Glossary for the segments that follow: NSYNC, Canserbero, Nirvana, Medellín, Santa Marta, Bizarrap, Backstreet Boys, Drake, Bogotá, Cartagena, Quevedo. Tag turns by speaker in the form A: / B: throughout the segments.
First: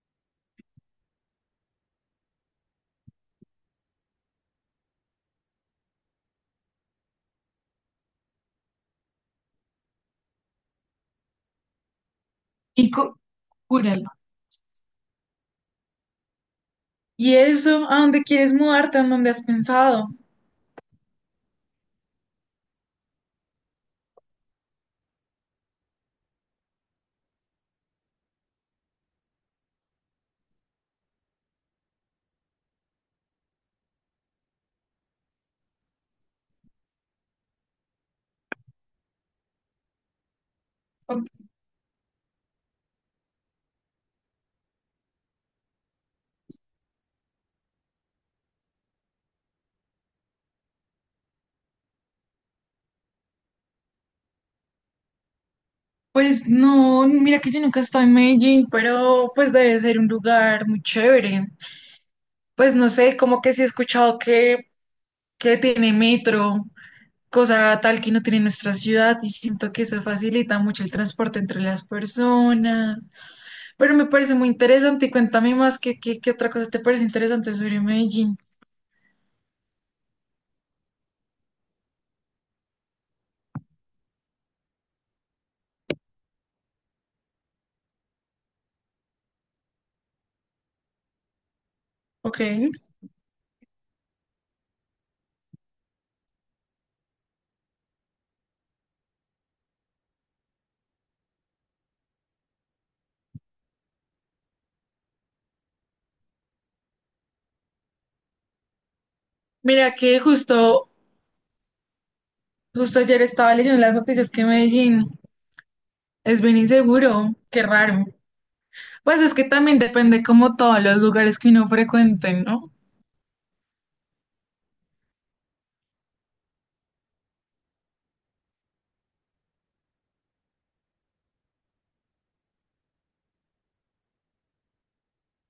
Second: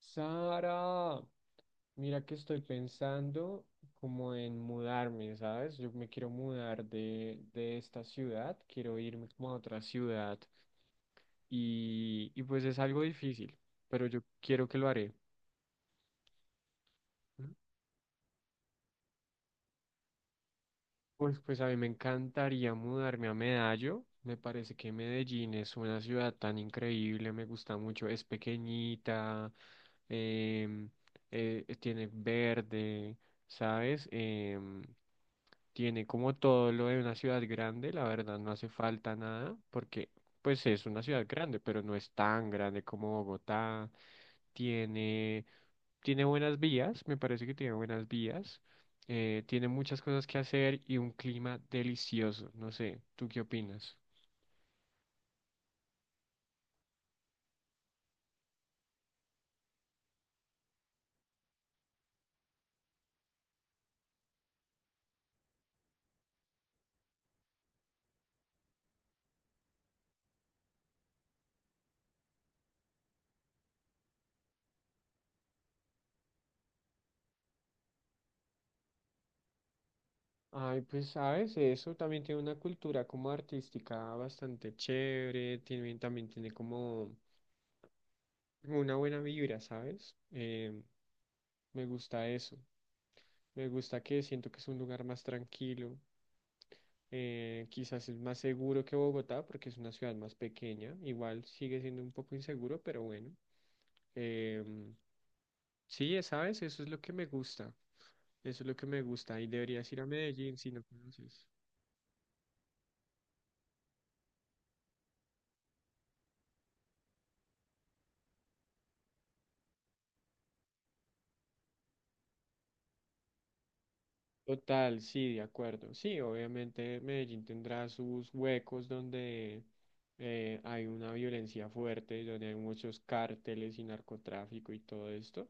A: Sara, mira que estoy pensando como en mudarme, ¿sabes? Yo me quiero mudar de esta ciudad, quiero irme como a otra ciudad y pues es
B: Y
A: algo
B: cu-
A: difícil, pero
B: Cúralo.
A: yo quiero que lo haré.
B: ¿Y eso? ¿A dónde quieres mudarte? ¿A dónde has pensado?
A: Pues a mí me encantaría mudarme a Medallo. Me parece que Medellín es una ciudad tan increíble, me gusta mucho. Es pequeñita, em, tiene verde, ¿sabes? Tiene como todo lo de una ciudad grande, la verdad no hace falta nada, porque pues es una ciudad
B: O-
A: grande, pero no es tan grande como Bogotá. Tiene tiene buenas vías, me parece que tiene buenas vías, tiene muchas cosas que hacer y un clima delicioso, no sé, ¿tú qué opinas?
B: Pues no, mira que yo nunca he estado en Medellín, pero pues debe ser un lugar muy chévere. Pues no sé, como que sí he escuchado que tiene metro, cosa tal que no tiene nuestra ciudad, y siento que eso facilita mucho el transporte entre las personas. Pero me parece muy interesante y cuéntame más qué otra cosa te parece interesante sobre Medellín.
A: Ay, pues sabes, eso también tiene una cultura como artística bastante chévere, también tiene como una buena vibra, ¿sabes? Me gusta
B: Ok.
A: eso. Me gusta que siento que es un lugar más tranquilo. Quizás es más seguro que Bogotá porque es una ciudad más pequeña. Igual sigue siendo un poco inseguro, pero bueno. Em, sí, ¿sabes? Eso es lo que me gusta. Eso es lo que me gusta. Y
B: Mira
A: deberías ir a
B: que
A: Medellín
B: justo
A: si no conoces.
B: Justo ayer estaba leyendo las noticias que Medellín es bien inseguro, qué raro. Pues es que también depende como todos los lugares que uno frecuente, ¿no?
A: Total, sí, de acuerdo. Sí, obviamente Medellín tendrá sus huecos donde hay una violencia fuerte, donde hay muchos cárteles y narcotráfico y todo esto,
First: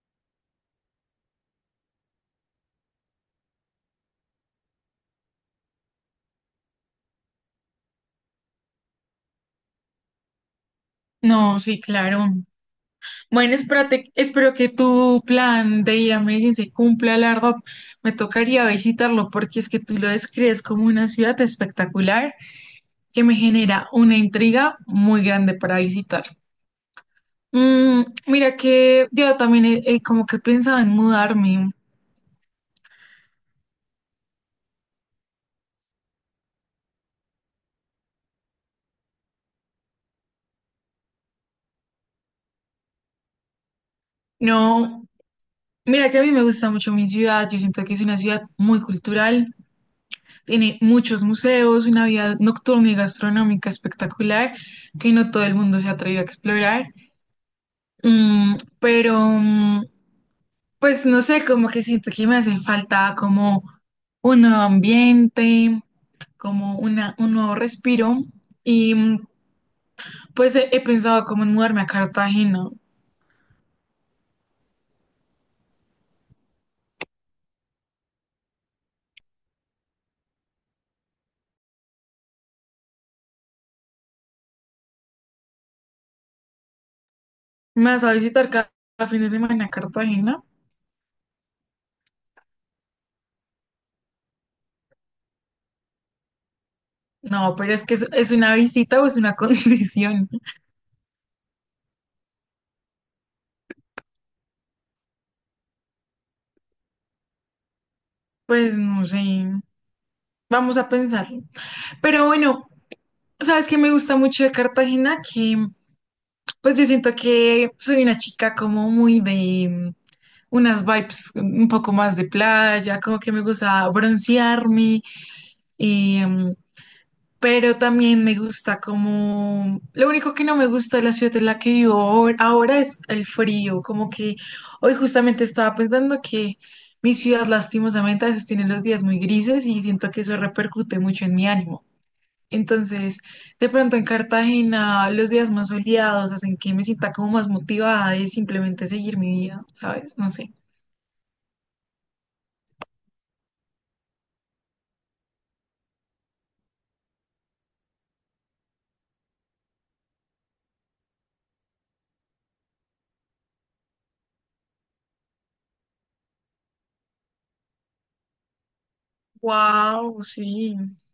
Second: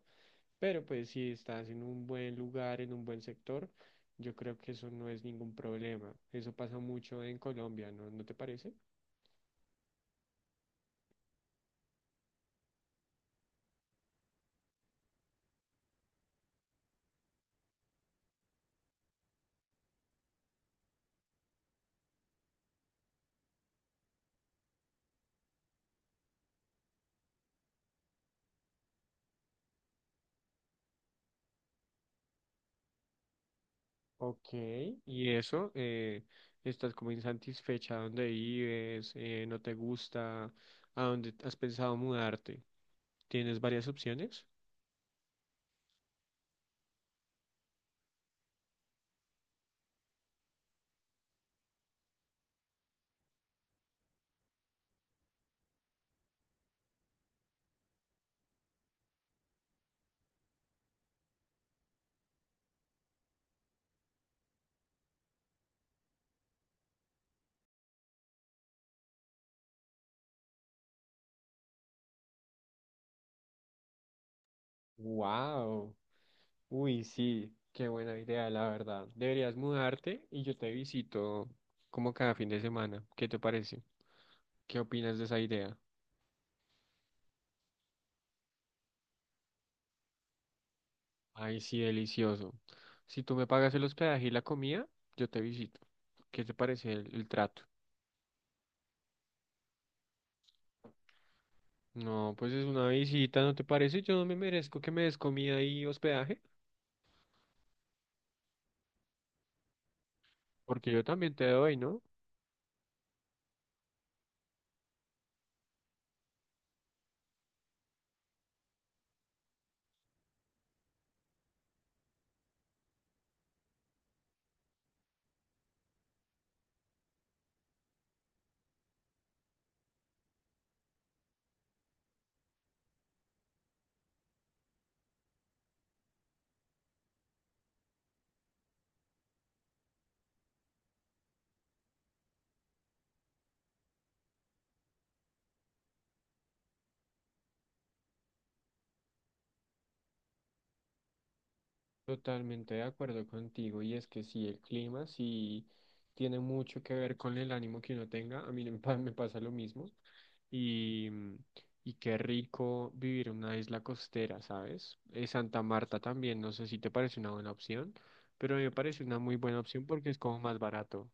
A: pero pues si estás en un buen lugar, en un buen sector, yo creo que eso no es ningún problema. Eso pasa mucho en Colombia, ¿no? ¿No te parece?
B: No, sí, claro. Bueno, espérate, espero que tu plan de ir a Medellín se cumpla, la verdad. Me tocaría visitarlo porque es que tú lo describes como una ciudad espectacular que me genera una intriga muy grande para visitar. Mm, mira que yo también he como que pensaba en mudarme.
A: Ok, y eso, estás como insatisfecha donde vives, no te gusta, ¿a dónde has pensado mudarte? ¿Tienes varias opciones?
B: No, mira que a mí me gusta mucho mi ciudad, yo siento que es una ciudad muy cultural, tiene muchos museos, una vida nocturna y gastronómica espectacular que no todo el mundo se ha atrevido a explorar. Mm, pero mm, pues no sé, como que siento que me hace falta como un nuevo ambiente, como un nuevo respiro y mm, pues he pensado como en mudarme a Cartagena.
A: Wow. Uy, sí, qué buena idea, la verdad. Deberías mudarte y yo te visito como cada fin de semana. ¿Qué te parece? ¿Qué opinas de esa idea?
B: ¿Me vas a visitar cada fin de semana a Cartagena?
A: Ay, sí, delicioso. Si tú me pagas el hospedaje y la comida, yo te visito. ¿Qué te parece el
B: No,
A: trato?
B: pero es que es una visita o es una condición.
A: No, pues es una visita, ¿no te parece? Yo no me merezco que me des comida y hospedaje,
B: Pues no sé, vamos a
A: porque yo también
B: pensarlo.
A: te doy, ¿no?
B: Pero bueno, sabes que me gusta mucho de Cartagena, que pues yo siento que soy una chica como muy de unas vibes un poco más de playa, como que me gusta broncearme, pero también me gusta como... Lo único que no me gusta de la ciudad en la que vivo ahora es el frío, como que hoy justamente estaba pensando que mi ciudad lastimosamente a veces tiene los días muy grises y siento que eso repercute mucho en mi ánimo. Entonces, de pronto en Cartagena los días más soleados hacen que me sienta como más motivada de simplemente seguir mi vida, ¿sabes? No sé.
A: Totalmente de acuerdo contigo, y es que sí, el clima sí tiene mucho que ver con el ánimo que uno tenga, a mí me pasa lo mismo, y, mm, y qué rico vivir en una isla costera, ¿sabes? Santa Marta también, no sé si te parece una buena opción, pero a mí me parece una muy buena opción porque es
B: Wow,
A: como más
B: sí.
A: barato.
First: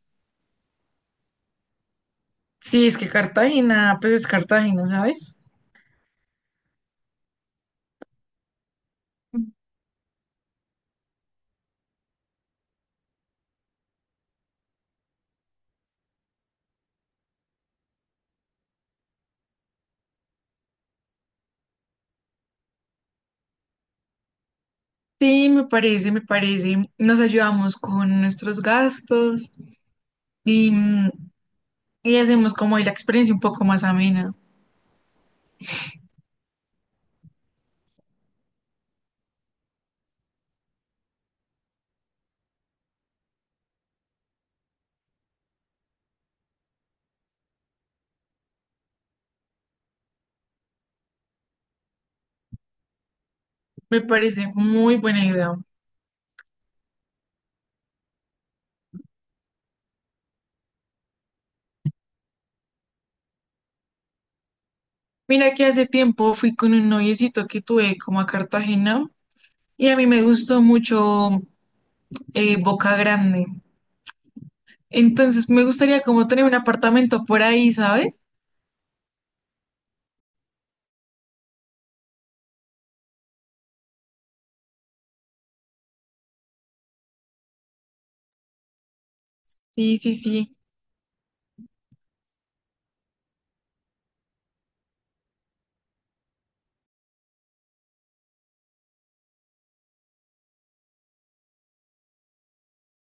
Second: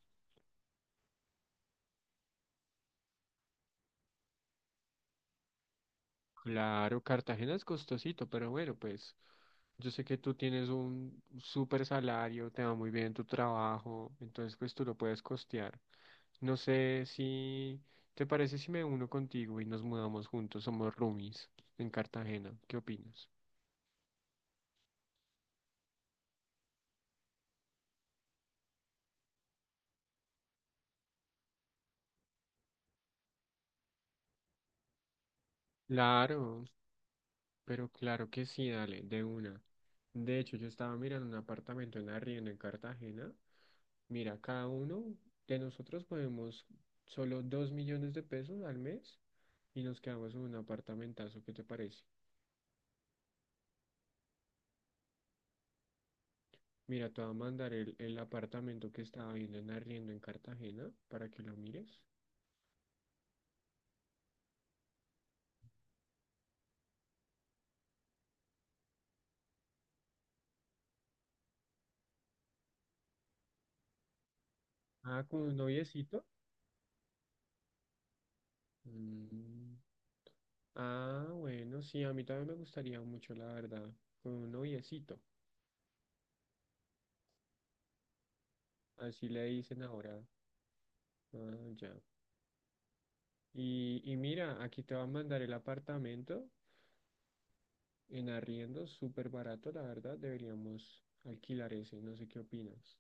B: Sí, es que Cartagena, pues es Cartagena, ¿sabes?
A: Claro, Cartagena es costosito, pero bueno, pues yo sé que tú tienes un súper salario, te va muy bien en tu trabajo, entonces pues tú lo puedes costear. No sé si te parece si me uno contigo y nos mudamos juntos, somos roomies en Cartagena. ¿Qué opinas?
B: Sí, me parece, me parece. Nos ayudamos con nuestros gastos y, mm, y hacemos como ahí la experiencia un poco más amena.
A: Claro, pero claro que sí, dale, de una. De hecho, yo estaba mirando un apartamento en arriendo en Cartagena. Mira, cada uno de nosotros podemos solo 2 millones de pesos al mes y nos quedamos en un apartamentazo. ¿Qué te parece?
B: Me parece muy buena idea.
A: Mira, te voy a mandar el apartamento que estaba viendo en arriendo en Cartagena para que lo mires.
B: Mira que hace tiempo fui con un noviecito que tuve como a Cartagena y a mí me gustó mucho Boca Grande.
A: Ah, con
B: Entonces
A: un
B: me gustaría
A: noviecito.
B: como tener un apartamento por ahí, ¿sabes?
A: Mm. Ah, bueno, sí, a mí también me gustaría mucho, la verdad, con un noviecito, así le dicen
B: Sí, sí,
A: ahora.
B: sí.
A: Ah, ya. Y mira, aquí te va a mandar el apartamento en arriendo, súper barato, la verdad, deberíamos alquilar ese, no sé qué opinas.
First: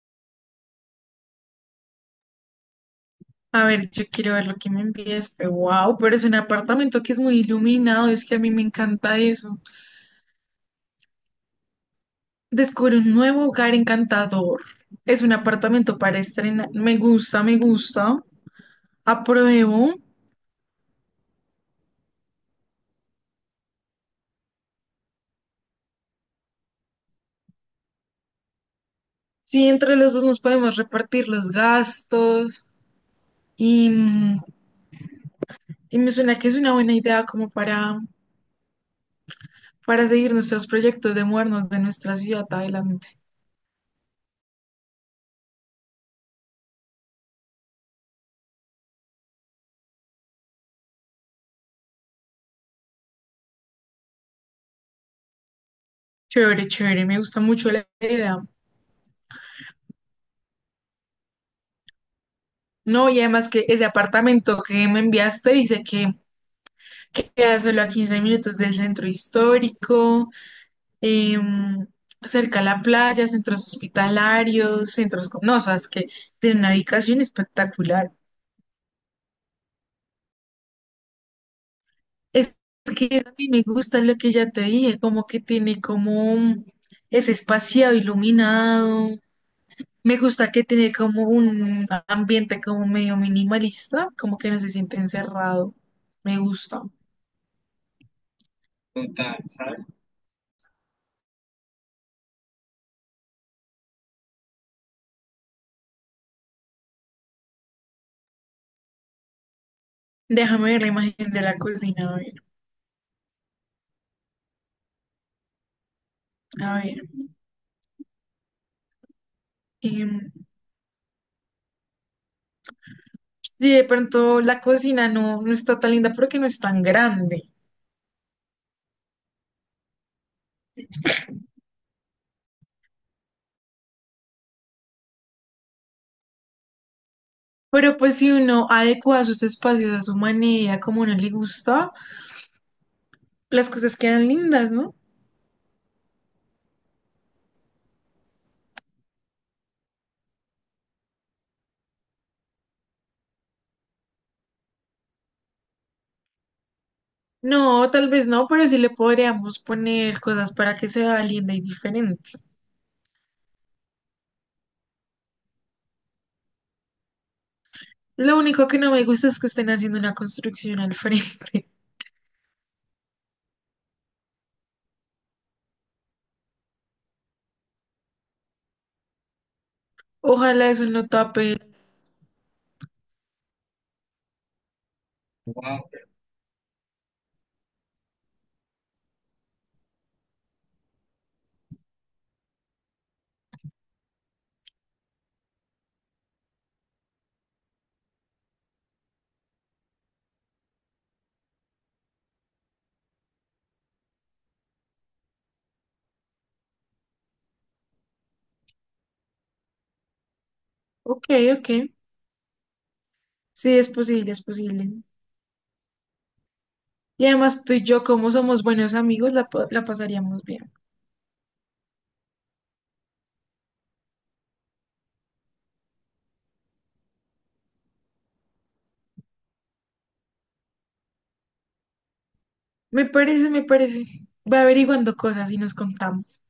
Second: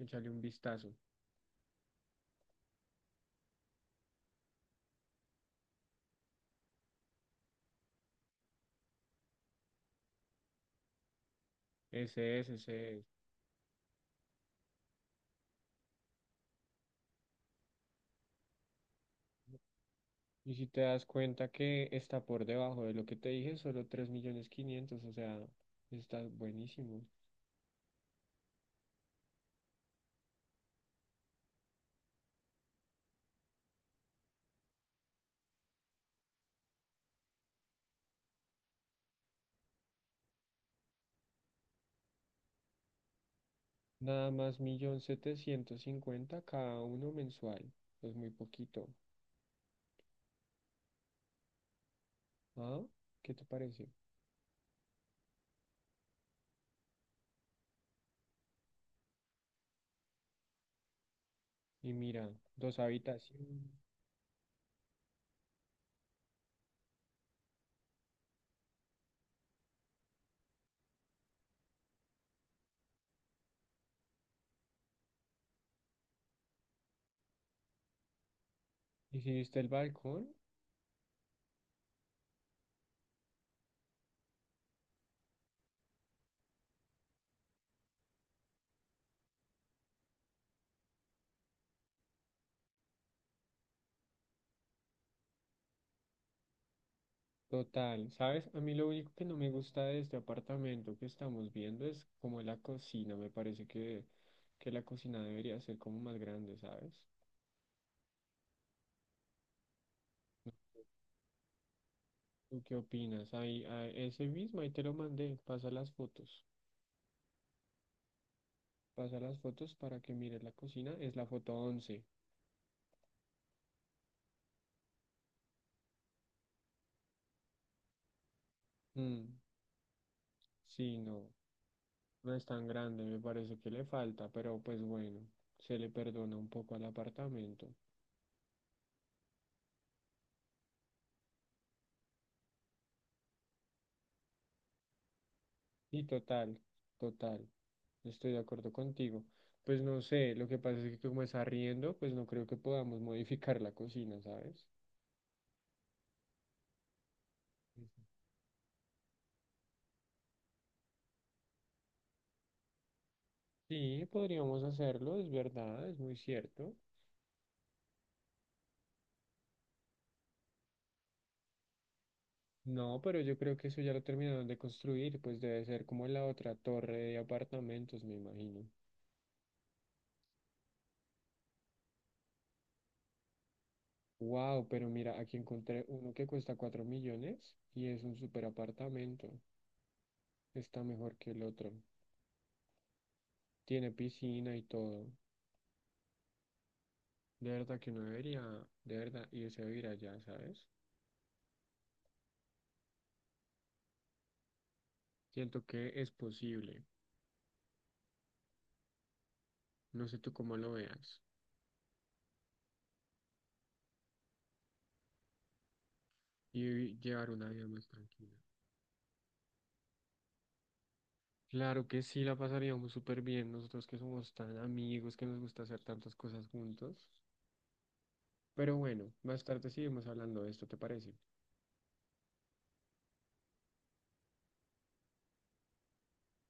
A: Échale un vistazo.
B: A ver, yo quiero ver lo que me enviaste. Wow, pero es un apartamento que es muy iluminado, es que a mí me encanta eso.
A: Ese es,
B: Descubre
A: ese es.
B: un nuevo hogar encantador. Es un apartamento para estrenar. Me gusta, me gusta. Apruebo.
A: Y si te das cuenta que está por debajo de lo que te dije, solo 3 millones 500, o sea, está buenísimo.
B: Sí, entre los dos nos podemos repartir los gastos. Y, mm, y me suena que es una buena idea como para seguir nuestros proyectos de mudarnos de nuestra ciudad adelante.
A: Nada más 1.750.000 cada uno mensual. Es muy poquito. ¿Ah? ¿Qué te parece?
B: Chévere, chévere. Me gusta mucho la idea.
A: Y mira, dos
B: No, y además
A: habitaciones.
B: que ese apartamento que me enviaste dice que queda solo a 15 minutos del centro histórico, em, cerca a la playa, centros hospitalarios, centros con... No, o sea, es que tiene una ubicación espectacular.
A: ¿Y si viste el balcón?
B: Es que a mí me gusta lo que ya te dije, como que tiene como es espaciado, iluminado. Me gusta que tiene como un ambiente como medio minimalista, como que no se siente encerrado. Me gusta.
A: Total, ¿sabes? A mí lo único que no me gusta de este apartamento que estamos viendo es como la cocina. Me parece que la cocina debería ser como más grande, ¿sabes?
B: Déjame ver la imagen de la cocina, a ver,
A: ¿Tú qué opinas? Ahí, ah, ese mismo, ahí te lo mandé. Pasa las fotos.
B: a ver.
A: Pasa las fotos para que
B: Em,
A: mires la cocina. Es la foto 11.
B: Si de pronto la cocina no está tan linda porque no es tan grande.
A: Mm, sí, no. No es tan grande, me parece que le falta, pero pues bueno, se le perdona un poco al apartamento.
B: Pero pues si uno adecua sus espacios a su manera, como no le gusta, las cosas quedan lindas, ¿no?
A: Y total, total, estoy de acuerdo contigo. Pues no sé, lo que pasa es que como es arriendo, pues no creo que podamos modificar la cocina, ¿sabes?
B: No, tal vez no, pero sí le podríamos poner cosas para que se vea linda y diferente.
A: Sí, podríamos hacerlo, es verdad, es muy cierto.
B: Lo único que no me gusta es que estén haciendo una construcción al frente.
A: No, pero yo creo que eso ya lo terminaron de construir, pues debe ser como la otra torre de apartamentos, me imagino.
B: Ojalá eso no tape.
A: Wow, pero mira, aquí encontré uno que cuesta 4 millones y es un super apartamento. Está mejor que el otro. Tiene piscina y todo. De verdad que uno debería, de verdad, irse a vivir allá, ¿sabes? Siento que es posible. No sé tú cómo lo veas.
B: Ok, ok. Sí, es posible, es posible.
A: Y
B: Y
A: llevar una
B: además
A: vida
B: tú y
A: más
B: yo, como
A: tranquila.
B: somos buenos amigos, la pasaríamos bien.
A: Claro que sí, la pasaríamos súper bien nosotros que somos tan amigos, que nos gusta hacer tantas cosas juntos. Pero bueno, más tarde seguimos hablando de esto, ¿te parece?
B: Me parece, me parece. Va averiguando cosas y nos contamos.